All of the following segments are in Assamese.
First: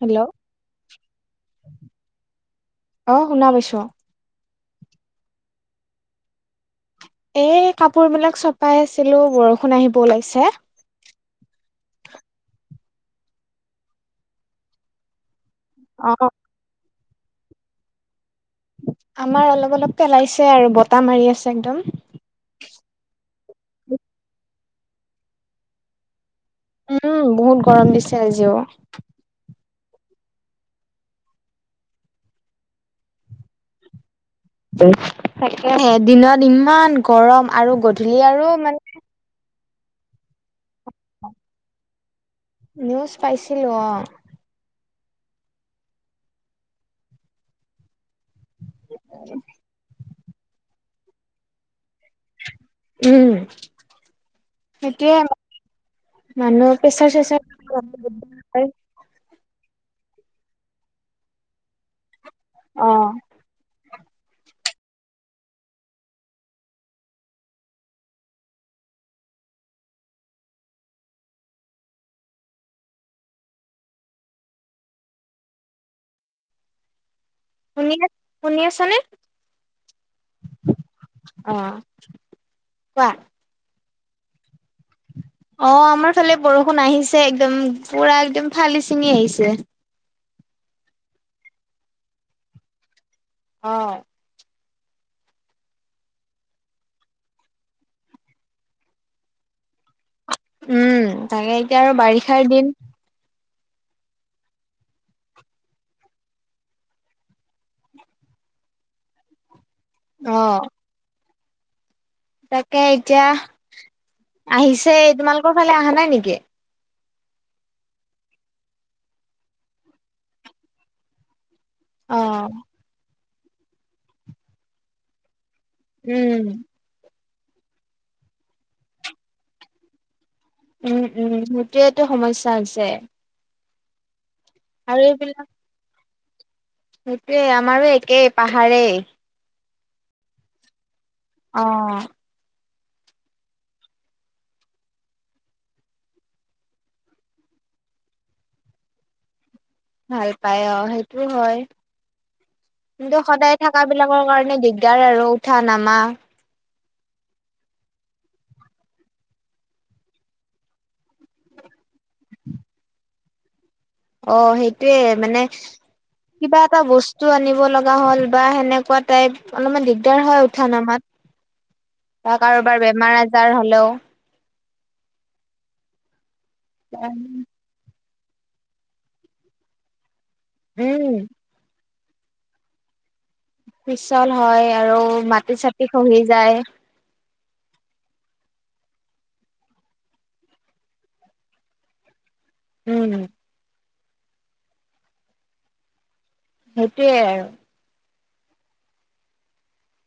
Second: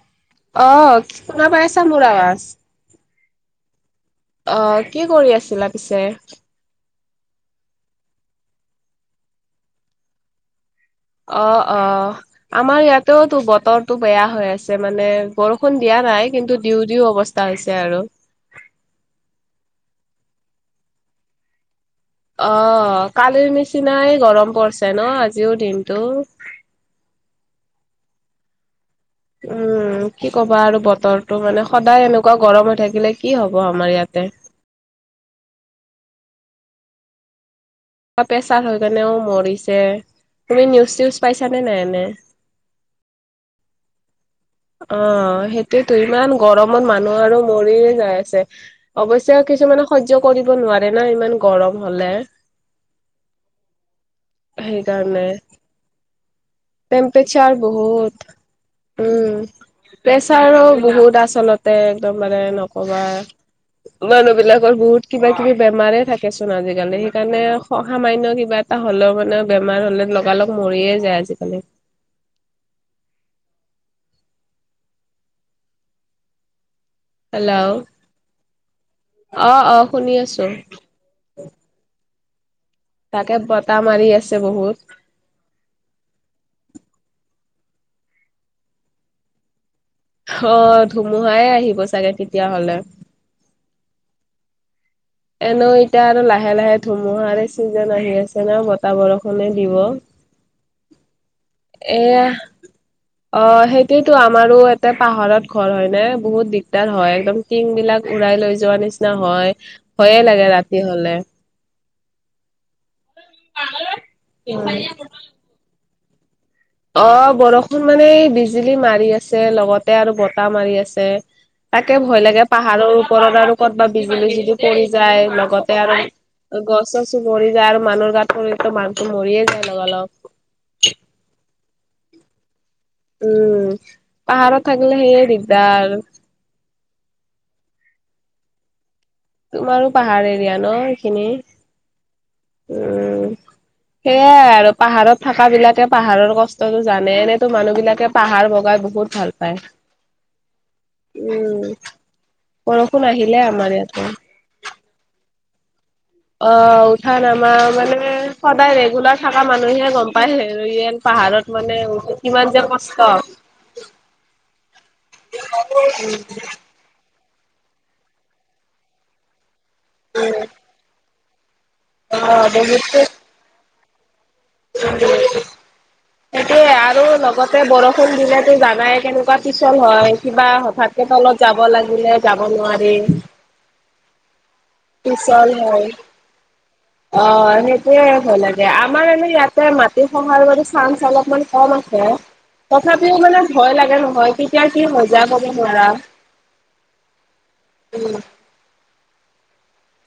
হেল্ল' অ কি শোনা পাইছা মোৰ আৱাজ। [unintelligible] অ শুনা পাইছো। অ কি কৰি আছিলা পিছে? এই কাপোৰ বিলাক চপাই আছিলো বৰষুণ আহিব ওলাইছে। তেওতো বতৰটো বেয়া হৈ আছে মানে বৰষুণ দিয়া অ নাই কিন্তু দি। দুও অৱস্থা হৈছে, আৰু আমাৰ অলপ অলপ পেলাইছে আৰু বতাহ মাৰি আছে একদম। অ কালিৰ নিচিনাই গৰম পছে ন আজিও দিনতটো। উম বহুত গৰম দিছে আজিও। উম কি ক'বা আৰু বতৰটো মানে সদায় এনেকুৱা গৰম হৈ থাকিলে কি হব আমাৰ ইয়াতে, তাকেহে দিনত ইমান গৰম, আৰু গধূলি আৰু প্ৰেছাৰ মানে হৈ কেনেও মৰিছে তুমি নিউজ চউজ পাইছানে নাই, এনে নিউজ পাইছিলো অ'। অ সেইটোয়েতো ইমান গৰমত মানুহ আৰু মৰি যাই। অৱশ্যে কিছুমানে সহ্য কৰিব নোৱাৰে না ইমান গৰম। হলে উম সেইটোয়ে সেইকাৰণে। মানুহৰ প্ৰেচাৰ চেচাৰ টেম্পৰেচাৰ বহুত উম্। প্ৰেচাৰো বহুত আচলতে একদম মানে অ নকবা। মানুহ বিলাকৰ বহুত কিবা কিবি বেমাৰে থাকেচোন আজিক কালি সেইকাৰণে, সামান্য কিবা এটা হ'লেও মানে বেমাৰ হলে লগালগ মৰিয়ে যায় আজিকালি। হেল্ল' আহ শুনি শুনি আছানে আহ শুনি আছো। অ কোৱা তাকে বতাহ মাৰি আছে বহুত। অ আমাৰ ফালে বৰষুণ আহিছে একদম পুৰা একদম ফালি ছিঙি আহিছে। অ ধুমুহাই আহিব চাগে তেতিয়া হলে। অ এনে এতিয়া আৰু লাহে লাহে ধুমুহাৰে চিজন আহি আছে ন বতাহ বৰষুনে দিব। উম তাকে এতিয়া আৰু এয়া বাৰিষাৰ দিন। অ সেইটোয়েতো আমাৰো এটা পাহাৰত ঘৰ হয় নে বহুত দিগদাৰ হয় একদম টিং বিলাক উৰাই। লৈ যোৱা নিচিনা হয়, ভয়ে অ লাগে ৰাতি হলে। তাকে এতিয়া আহিছে, তোমালোকৰ ফালে অহা নাই নেকি? অ বৰষুণ মানে বিজুলী মাৰি আছে লগতে আৰু বতাহ মাৰি আছে। তাকে অ ভয় লাগে পাহাৰৰ ওপৰত আৰু কৰ'বা বিজুলী যিটো পৰি যায় লগত। আৰু উম গছ গছো মৰি যায় আৰু মানুহৰ গাতটো পৰি মৰিয়ে যায় লগালগ। এটো সমস্যা হৈছে। উম, পাহাৰত থাকিলে সেয়ে দিগদাৰ আৰু। সেইটোৱে আমাৰো একেই পাহাৰেই। তোমাৰো পাহাৰ এৰিয়া ন। এইখিনি? অ উম সেয়াই আৰু পাহাৰত থকা বিলাকে পাহাৰৰ কষ্টতটো জানে, এনেতো মানুহ বিলাকে পাহাৰ লগাই বহুত ভাল পায়। ভাল পাই অ সেইটো হয়, বৰষুণ কিন্তু আহিলে সদায় আমাৰ থকা ইয়াতে। বিলাকৰ কাৰণে। মানে দিগদাৰ আৰু উঠা নামা। অ উঠা নামা মানে সদায় ৰেগুলাৰ থকা মানুহে গম পায়ে ইয় পাহাৰত মানে। কিমান যে কষ্ট। অ সেইটোয়ে মানে কিবা এটা বস্তু। বস্তু আনিব লগা হ'ল বা সেনেকুৱা টাইপ অলপমান দিগদাৰ হয় উঠা নামাত। বা অ' কাৰোবাৰ বেমাৰ আজাৰ হলেও। এইটোয়ে আৰু লগতে বৰষু বৰষুণ দিলেতো জানাই কেনেকুৱা পিছল হয় কিবা হঠাৎকে উম তলত যাব লাগে। উলাই যাব নোৱাৰি। পিচল হয় আৰু পিছল মাটি হয় চাটি খহি যায়। অ সেইটোয়ে ভয় লাগে আমাৰ এনে ইয়াতে মাটি সহাৰ বাবে চাইন্স অলপমান কম আছে। উম তথাপিও মানে ভয় লাগে নহয় কেতিয়া কি হৈ যায় কব নোৱাৰা। সেইটোৱে। উ।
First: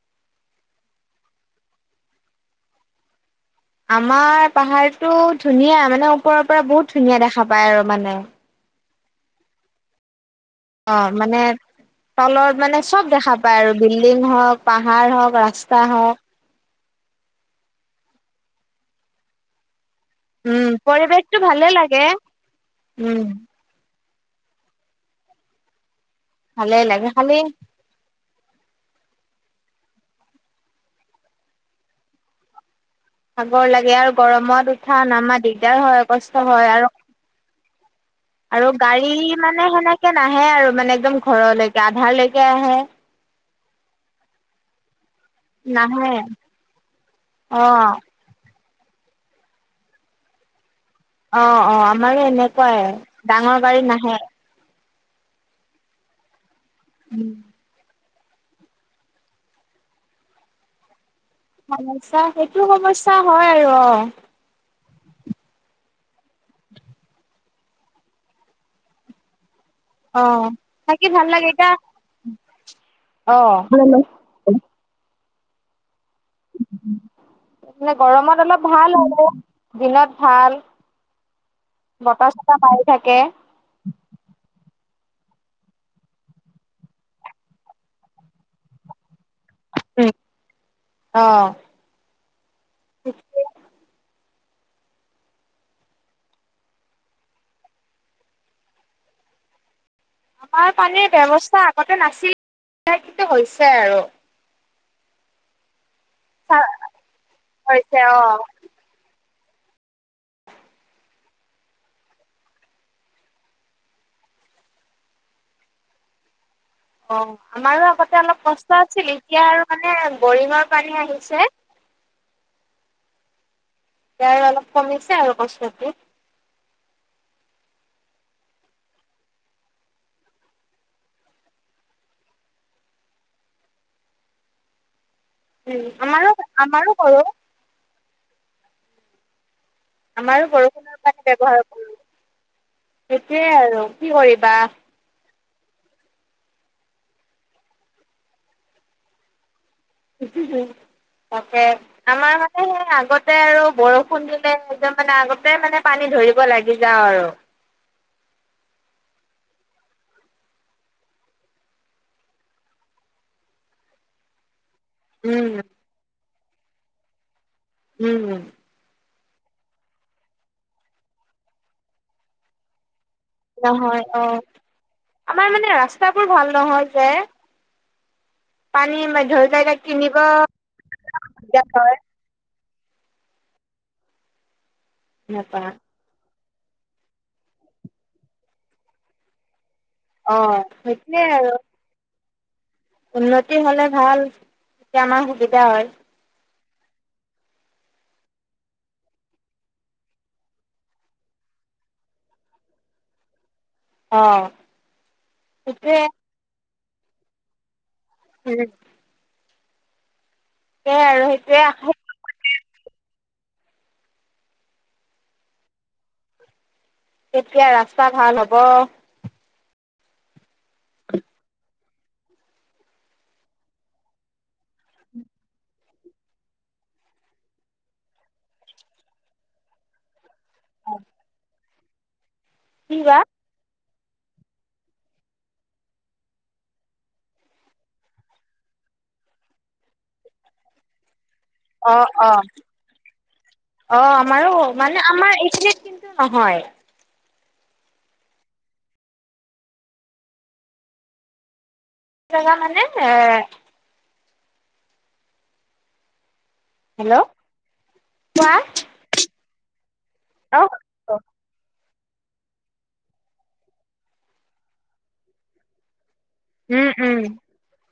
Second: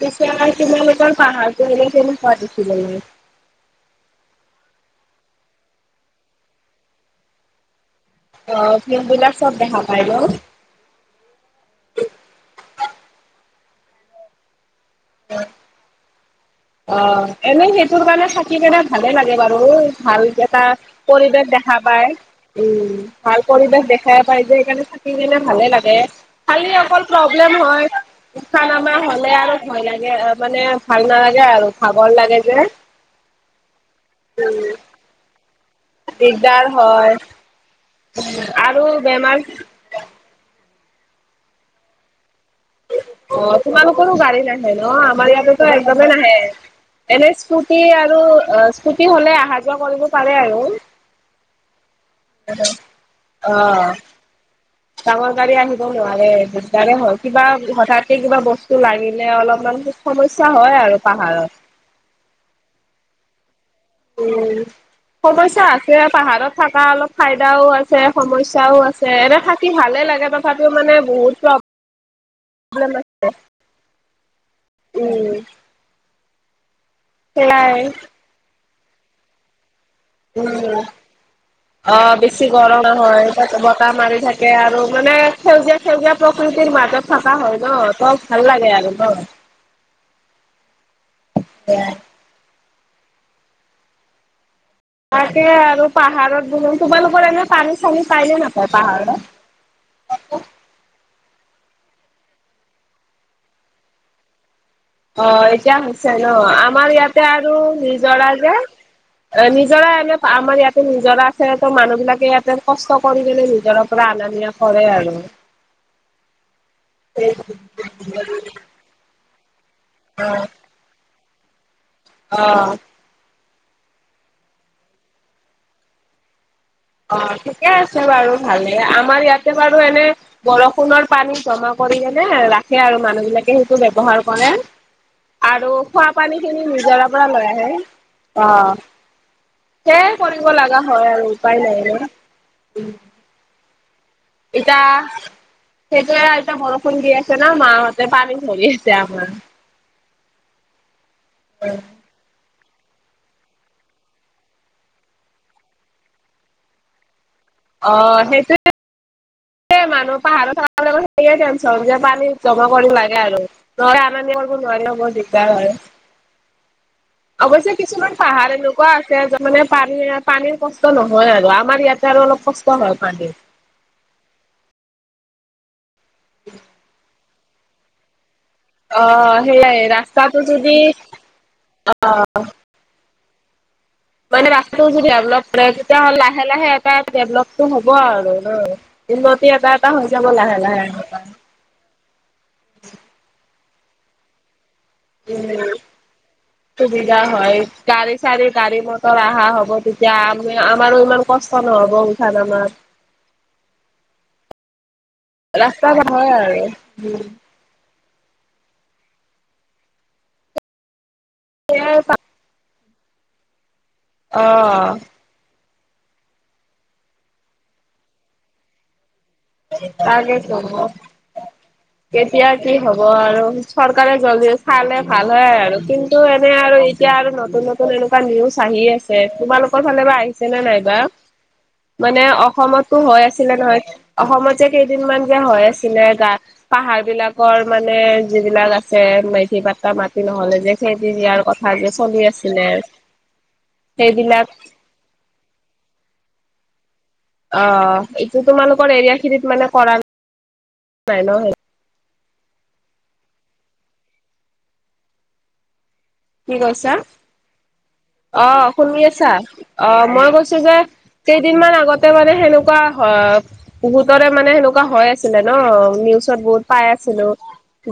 কেতিয়াবা তোমালোকৰ পাহাৰটো কেনেকুৱা হয় দেখিবলে। আমাৰ পাহাৰতটো ধুনীয়া, মানে ওপৰৰ পৰা বহুত ধুনীয়া দেখা পায় আৰু। মানে ন [inaudible] মবলাক চব দেখা পায় ৰ অ মানে তলৰ মানে চব দেখা পায় আৰু বিল্ডিং হওঁক। পাহাৰ হওঁক ৰাস্তা হওঁক। অ এনেই সেইটোৰ কাৰণে থাকি কেনে ভালে লাগে বাৰু। ভালকেটা উম পৰিৱেশটো পৰিৱেশ ভালে দেখা লাগে পায়, উম! ভাল পৰিৱেশ দেখা পাই যে সেইকাৰণে থাকি কেনে ভালে লাগে। খালি ভালে অকল লাগে খালি প্ৰব্লেম হয় উঠা নমা হলে আৰু। ভয় লাগে মানে ভাল নালাগে আৰু খাবৰ লাগে যে। ভাগৰ লাগে আৰু উম, গৰমত উঠা নমা দিগদাৰ হয় কষ্ট হয় আৰু আৰু গাড়ী মানে সেনেকে নাহে আৰু মানে একদম ঘৰলৈকে আধাৰলৈকে আহে। অ তোমালোকৰো গাড়ী নাহে ন। আমাৰ ইয়াত একদম নাহে এনে স্কটি অ আৰু স্কতি হ'লে অহা যোৱা কৰিব পাৰে আৰু অহ অহ আমাৰো এনেকুৱাই ডাঙৰ গাড়ীত অ'। নাহে। ডাঙৰ গাড়ী আহিবও নোৱাৰে দিগদাৰে হল কিবা হঠাৎ হে কিবা বস্তু লাগিলে অলপমান সমস্যা হয় আৰু পাহাৰত সমস্যা সেইটো সমস্যা হয় আৰু উম। সমস্যা আছে পাহাৰত থকা অলপ ফাইদাও আছে সমস্যয়াও আছে এনে থ থাকি ভালে অ অ লাগে তথাপি মানে থাকি ভাল লাগে বহুতো। এতিয়া প্ৰব্লেম আছে অ মানে উম। নাই। গৰমত অলপ ভাল হ' উম অ বতাহ বেছি চতাহ মাৰি গৰম থাকে হয় ত বতাহ মাৰি থাকে। থাকে আৰু মানে সেউজীয়া সেউজীয়া প্ৰকৃতিৰ মাজত থকা হয় ন ত ভাল লাগে আৰু ন উম অহ থিকে। তাকে আৰু পাহাৰত বহু তোমালোকৰ এনে পানী চানী পাইনে নাপায় পাহাৰত [unintelligible] আমাৰ পানীৰ ব্যৱস্থা আগতে নাছিল কিন্তু হৈছে আৰু অহ এতিয়া হৈছে ন আমাৰ ইয়াতে আৰু হৈছে অ নিজৰা যে এ নিজৰা এনে আমাৰ ইয়াতে নিজৰা আছে তো মানুহ বিলাকে ইয়াতে কষ্ট কৰি নিজৰা পৰা আনে। ধুনীয়া কৰে আৰু অ আমাৰো আগতে অলপ কষ্ট আছিল এতিয়া আৰু মানে গৌৰিঙৰ পানী আহি ছে। অহ। ই অলপ কমিছে আৰু কষ্টতো। অ ঠিকে আছে বাৰু ভালে আমাৰ ইয়াতে বাৰু এনে বৰষুণৰ পানী জমা। কৰি কিনে ৰাখে আৰু মানুহ বিলাকে সেইটো ব্যৱহাৰ কৰে। আৰু উম আমাৰো খোৱাপানী খিনি আমাৰো নিজৰা ঘৰৰ পৰা লৈ আহে অহ। ধেৰ আমাৰো কৰিব লগা বৰষুণৰ হয় পানী আৰু ব্যৱহাৰ উপায় নাই কৰোঁ নে উ। সেইটোৱে আৰু কি কৰিবা ইতা। সেইটোৱে এতিয়া বৰষুণ দি আছে ন মাহঁতে পানী ধৰি আছে আমাৰ তাকে আমাৰ। সেই আগতে আৰু বৰষুণ দিলে একদম মানে আগতে মানে পানী ধৰিব লাগি যাওঁ আৰু অ সেইটোয়ে। স মানুহ পাহাৰ চ সেে টেনশন যে পানী জমা কৰিম লাগে আৰু ন। বহুত নোৱাৰিল বহুত উম দিগদাৰ আৰু অৱশ্যে কিছুমান উম পাহাৰ এনেকুৱা আছে। মানে পানী পানীৰ কষ্ট নহয় আৰু আমাৰ ইয়াতে আৰু অলপ কষ্ট হয়। পানীৰ। নহয় অহ। আমাৰ মানে ৰাস্তাবোৰ ভাল নহয় যে। পানী অ ধৰি লোৱা এতিয়া সেইয়াই কিনিব ৰাস্তটো যদি দিগদাৰ হয় অহ। মানে ৰাস্তটো যদি। দেভেলোঁ সেনেকুৱা মানে তেতিয়া হলে। লাহে লাহে এটা ডেভলমেন্ট হ'ব আৰু ন উন্নতি এটা ত হৈ যাব অ লাহে লাহে সেইটোৱে আৰু উন্নতি হ'লে ভাল এতিয়া আমাৰ সুবিধা উম। হয়। সুবিধা হয় গাড়ী চাৰি গাড়ী মটৰ অহা হ'ব তেতিয়া আমি আমাৰো ইমান কষ্ট অৱশেষত আমাৰ অ ৰাস্তা সেইটোৱে নহয় আৰু উ উম। সেয়াই আৰু সেইটোয়ে। সেয়াই। অহ। কেতিয়া ৰাস্তা ভাল হব। কালে হব। এতিয়া কি হব আৰু চৰকাৰে জলদি চালে ভাল হয় আৰু কিন্তু এনে আৰু এতিয়া। আৰু নতুন নতুন এনেকোৱা নিউজ আহি আছে তোমালোকৰ ফালে বা আহি ছে নে নাইবা মানে কি অসমতো বা হৈ আছিলে নহয়। অসমত যে কেইদিনমান যে হয় আছিলে গা পাহাৰ বিলাকৰ মানে যিবিলাক আছে। ম্যাদি পতা মাতি নহলে যে খেদি দিয়াৰ কথা যে অ চলি অ আছিলে। অ সেইবিলাক আমাৰো মানে আমাৰ এইখিনিত কিন্তু নহয়। অ এইটো তোমালোকৰ এৰিয়া খিনিত মানে কৰা নাই ন। নাজা মানে কি কৈছা? হেল্ল' অ কোৱা শুনি আছা অ মই কৈছো যে কেইদিনমান আগত তে মানে সেনেকোৱা বহুতৰে মানে সেনেকোৱা হৈ আছিলে ন নিউজ ত বহুত পাই উম উম আছিলো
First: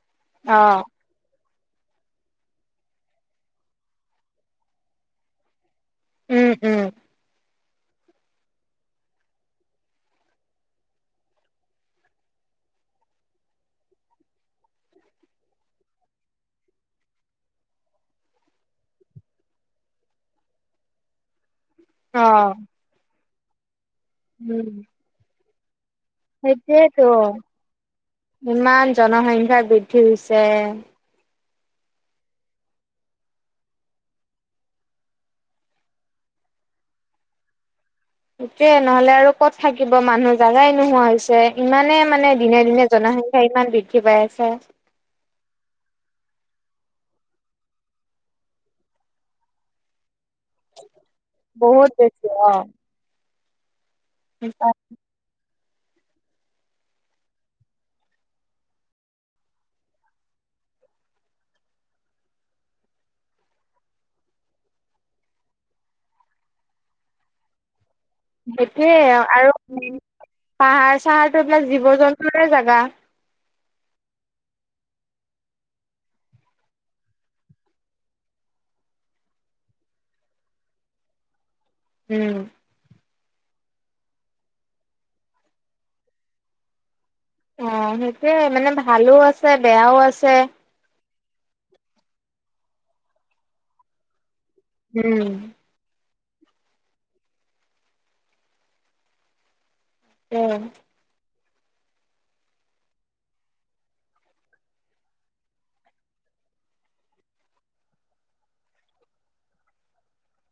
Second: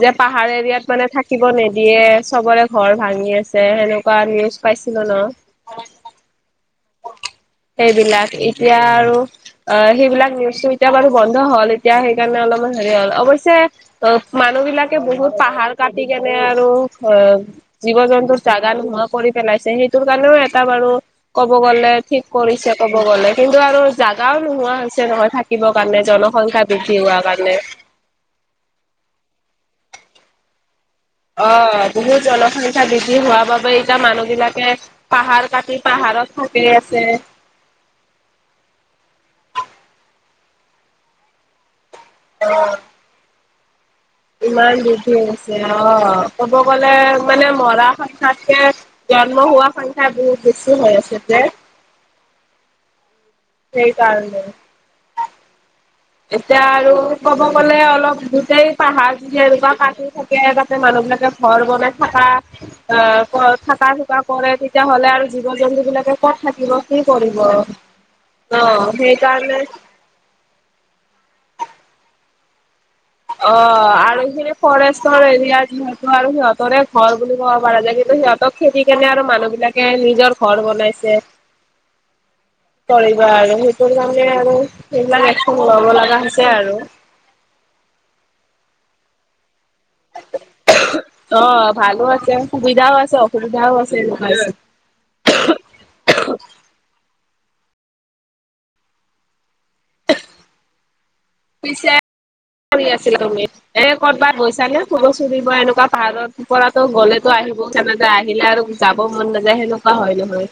যে পাহাৰ অ এৰিয়াত মানে থাকিব নিদিয়ে চবৰে ঘৰ। ভাঙি আছে সেনেকোৱা নিউজ পাইছিলো ন। উম উম সেইবিলাক এতিয়া আৰু অ সেইবিলাক নিউজো এতিয়া বাৰু বন্ধ হল এতিয়া সেইকাৰণে অলপমান হেৰি হ'ল অৱশ্যে অ মানুহ বিলাকে বহুত পাহাৰ কাটি কেনে আৰু জীৱ জন্তুৰ জাগা নোহোৱা কৰি পেলাইছে সেইটোৰ কাৰণেও এটা বাৰু ক বলে ঠিক অ কৰি ক'ব গ'লে কিন্তু আৰু জেগাও নোহোৱা হৈছে নহয় থা সেইটোৱেতো ইমান জনসংখ্যা বৃদ্ধি হৈছে। অ বহুত জনসংখ্যা বৃদ্ধি হোৱা বাবে এতিয়া মানুহ বিলাকে পাহাৰ কাটি পাহাৰত। থাকি আছে। ঠিকে নহলে আৰু কত থাকিব মানুহ জাগাই নোহোৱা হৈছে ইমানে মানে দিনে দিনে জনসংখ্যা ইমান দি ইমান বৃদ্ধি হৈ আছে অহ। ক'ব গ'লে মানে মৰা। বেছি হৈ আছে যে বহুত বেছি অ সেইকাৰণে এতিয়া আৰু ক'ব গ'লে অলপ গোতেই পাহাৰ যদি এনেকোৱা কাটি থাকে তাতে মানুহ এনেকে ঘৰ বনাই থাকা অ থকা চুকা কৰে তেতিয়াহলে আৰু জীৱ জন্তু বিলাক ক'ত থাকিব কি কৰিব আৰু সেটোয়ে আৰু পাহাৰ চাহাৰতো এইবিলাক জীৱ জন্তুৰে জাগা অ আৰু সি ফৰেষ্টৰ এৰিয়া যিহেতু আৰু সিহঁতৰে ঘৰ বুলি ক'ব পৰা যায় কিন্তু সিহঁতক খেদি কেনে আৰু মানুহ বিলাকে নিজৰ ঘৰ বনাইছে উম কৰিবা আৰু সেইটো কাৰণে আৰু সেইবিলাক এক্সন লব লগা হৈছে আৰু অ সেইটোয়ে মানে ভালো আছে বেয়াও আছে অ ভালো আছে সুবিধাও আছে অসুবিধাও আছে মাৰছত উম উম পিছে কি কৰি আছিলা তুমি এ কৰ'বাত গৈছানে ফুৰিব চুৰিব এনেকোৱা পাহাৰৰ পৰাটো গ'লেতো আহিব মন নাযায় আহিলে আৰু যাব মন নাযায় সেনেকোৱা হয় নহয়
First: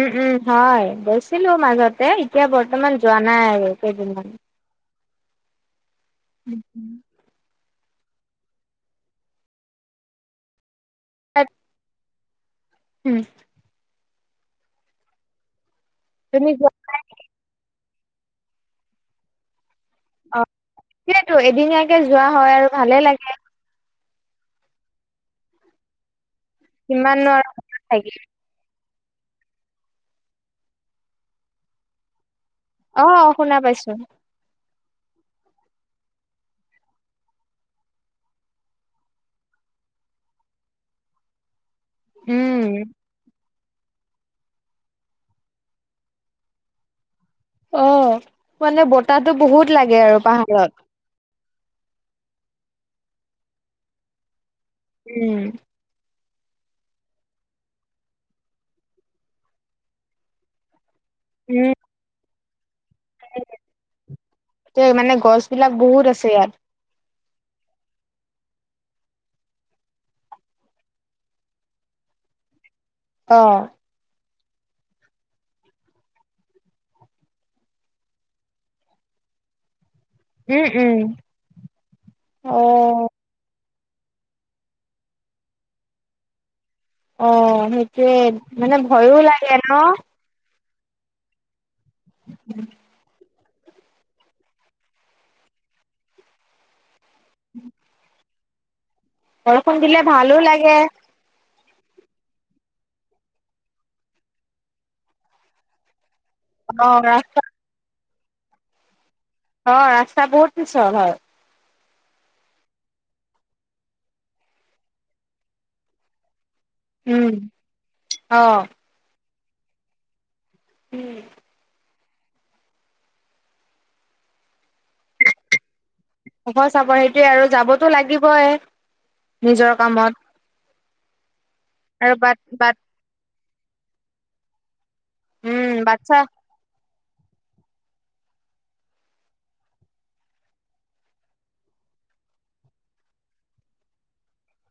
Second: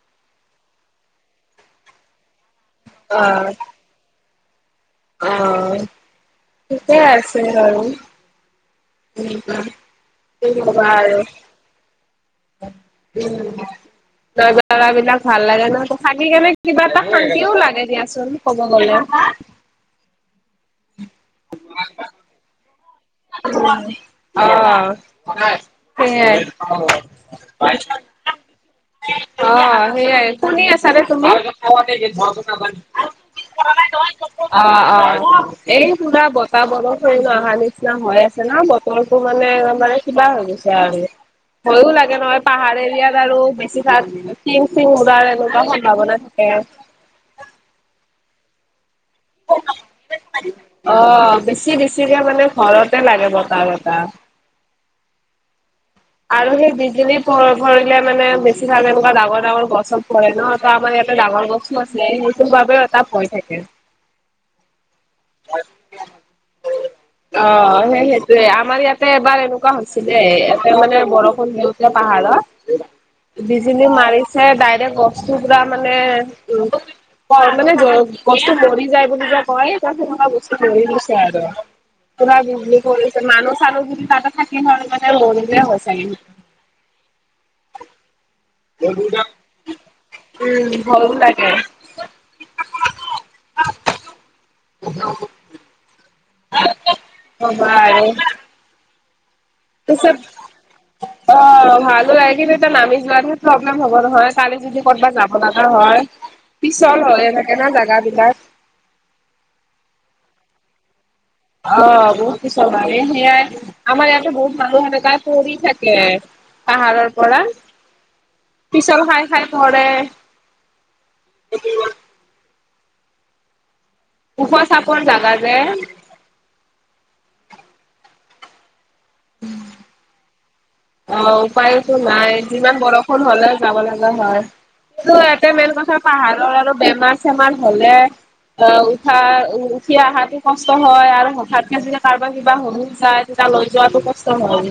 উম উম হয় গৈছিলো মাজতে এতিয়া বৰ্তমান যোৱা নাই অ' আৰু কেইদিনমান অ ঠিকে আছে বাৰু উম কোৱা কি কবা আৰু উম উ নব বিলাক ভাল লাগে ন থাগি কেনে তুমি যোৱা কিবা এটা শান্তিও লাগে দিয়াচোন কব গলে অ সেইেতো এদিনীয়াকে যোৱা হয় আৰু ভালে লাগে অ সেইাই অ কিমাননো আৰু থাকি অ সেইয়াই শুনি আছা নে তুমি অ শুনা পাইছো অ এই পুৰা বতাহ বৰষুণ অহা নি নিচিনা হৈ আছে ন বতৰটোৰ মানে কিবা হৈ গৈছে আৰু ভয়ো লাগে নহয় পাহাৰ উম। এৰিয়াত আৰুে [unintelligible] তিং চিং উৰাৰ এনেকুৱা সম্ভাৱনা থাকে অ মানে বতাহটো বহুত লাগে আৰু পাহাৰত অ', বেছি বছিকে মানে ঘৰতে লাগে বতাহ বতাহ উম আৰু সেই [unintelligible] ভৰিলে মানে বেছিভাগ এনেকুৱা ডাঙৰ ডাঙৰ গছত পৰে ন তাৰমানে ডাঙৰ উম গছো আছে সেইটো বাবেও এটা ভয় থাকে মানে গছ বিলাক বহুত আছে ইয়াত অ সেই সেইটোয়ে আমাৰ ইয়াতে এবাৰ এনেকুৱা হৈছিলে ইয়াতে মানে বৰষুণ দিওঁতে পাহাৰ অ বিজুলি মাৰিছে ডাইৰেক্ট বস্তু পুৰা মানে উ ক মানে গছটো মৰি যায় বুলি যে কয় [unintelligible] বস্তু উম কৰি উম। দিছে আৰু পুৰা অ বিজুলী কৰিছে মানুহ আৰু যদি তাতে থাকিম হলে মানে মৰিলোহেতেন হৈ চাগে স অ সেইটোৱে মানে ভয়ো লাগে ন ভায়ো লাগে অ অ ভা বৰষুণ দিলে সোচেপ ভালো লাগে অ ভালো লাগে কিন্তু এতিয়া নামি যোৱাতহে প্ৰব্লেম হ'ব নহয় কালি যদি ক'তবাত যাব লগা হয় অ পিছল ৰা হয় এনেকে না জাগা বিলাক অ ৰাস্তা বহুত পিছল হয় অ বহুত কিছু মানে সেয়াই আমাৰ ইয়াতে বহুত মানুহ এনেকাই তাই পৰি থাকে পাহাৰৰ উম পৰা অ পিছল খাই খাই পৰে উম উখ চাপোন জাগা যে খব চাপ সেইটোৱে আৰু যাবতো লাগিবই নিজৰ কামত অ উপায়তো আৰু নাই বাট যিমান বাট বৰষুণ হলেও যাব লগা হয় কি ইয়াতে উম মেইন কথা বাচ্ছা পাহাৰৰ আৰু বেমাৰ চেমাৰ হলে অ উঠা উঠি অহাতো কষ্ট হয় আৰু হঠাৎতে যেতিয়া কাৰোবাৰ কিবা [unintelligible] যায় তেতিয়া অল্প যোৱাৰ পাছত কষ্ট হয়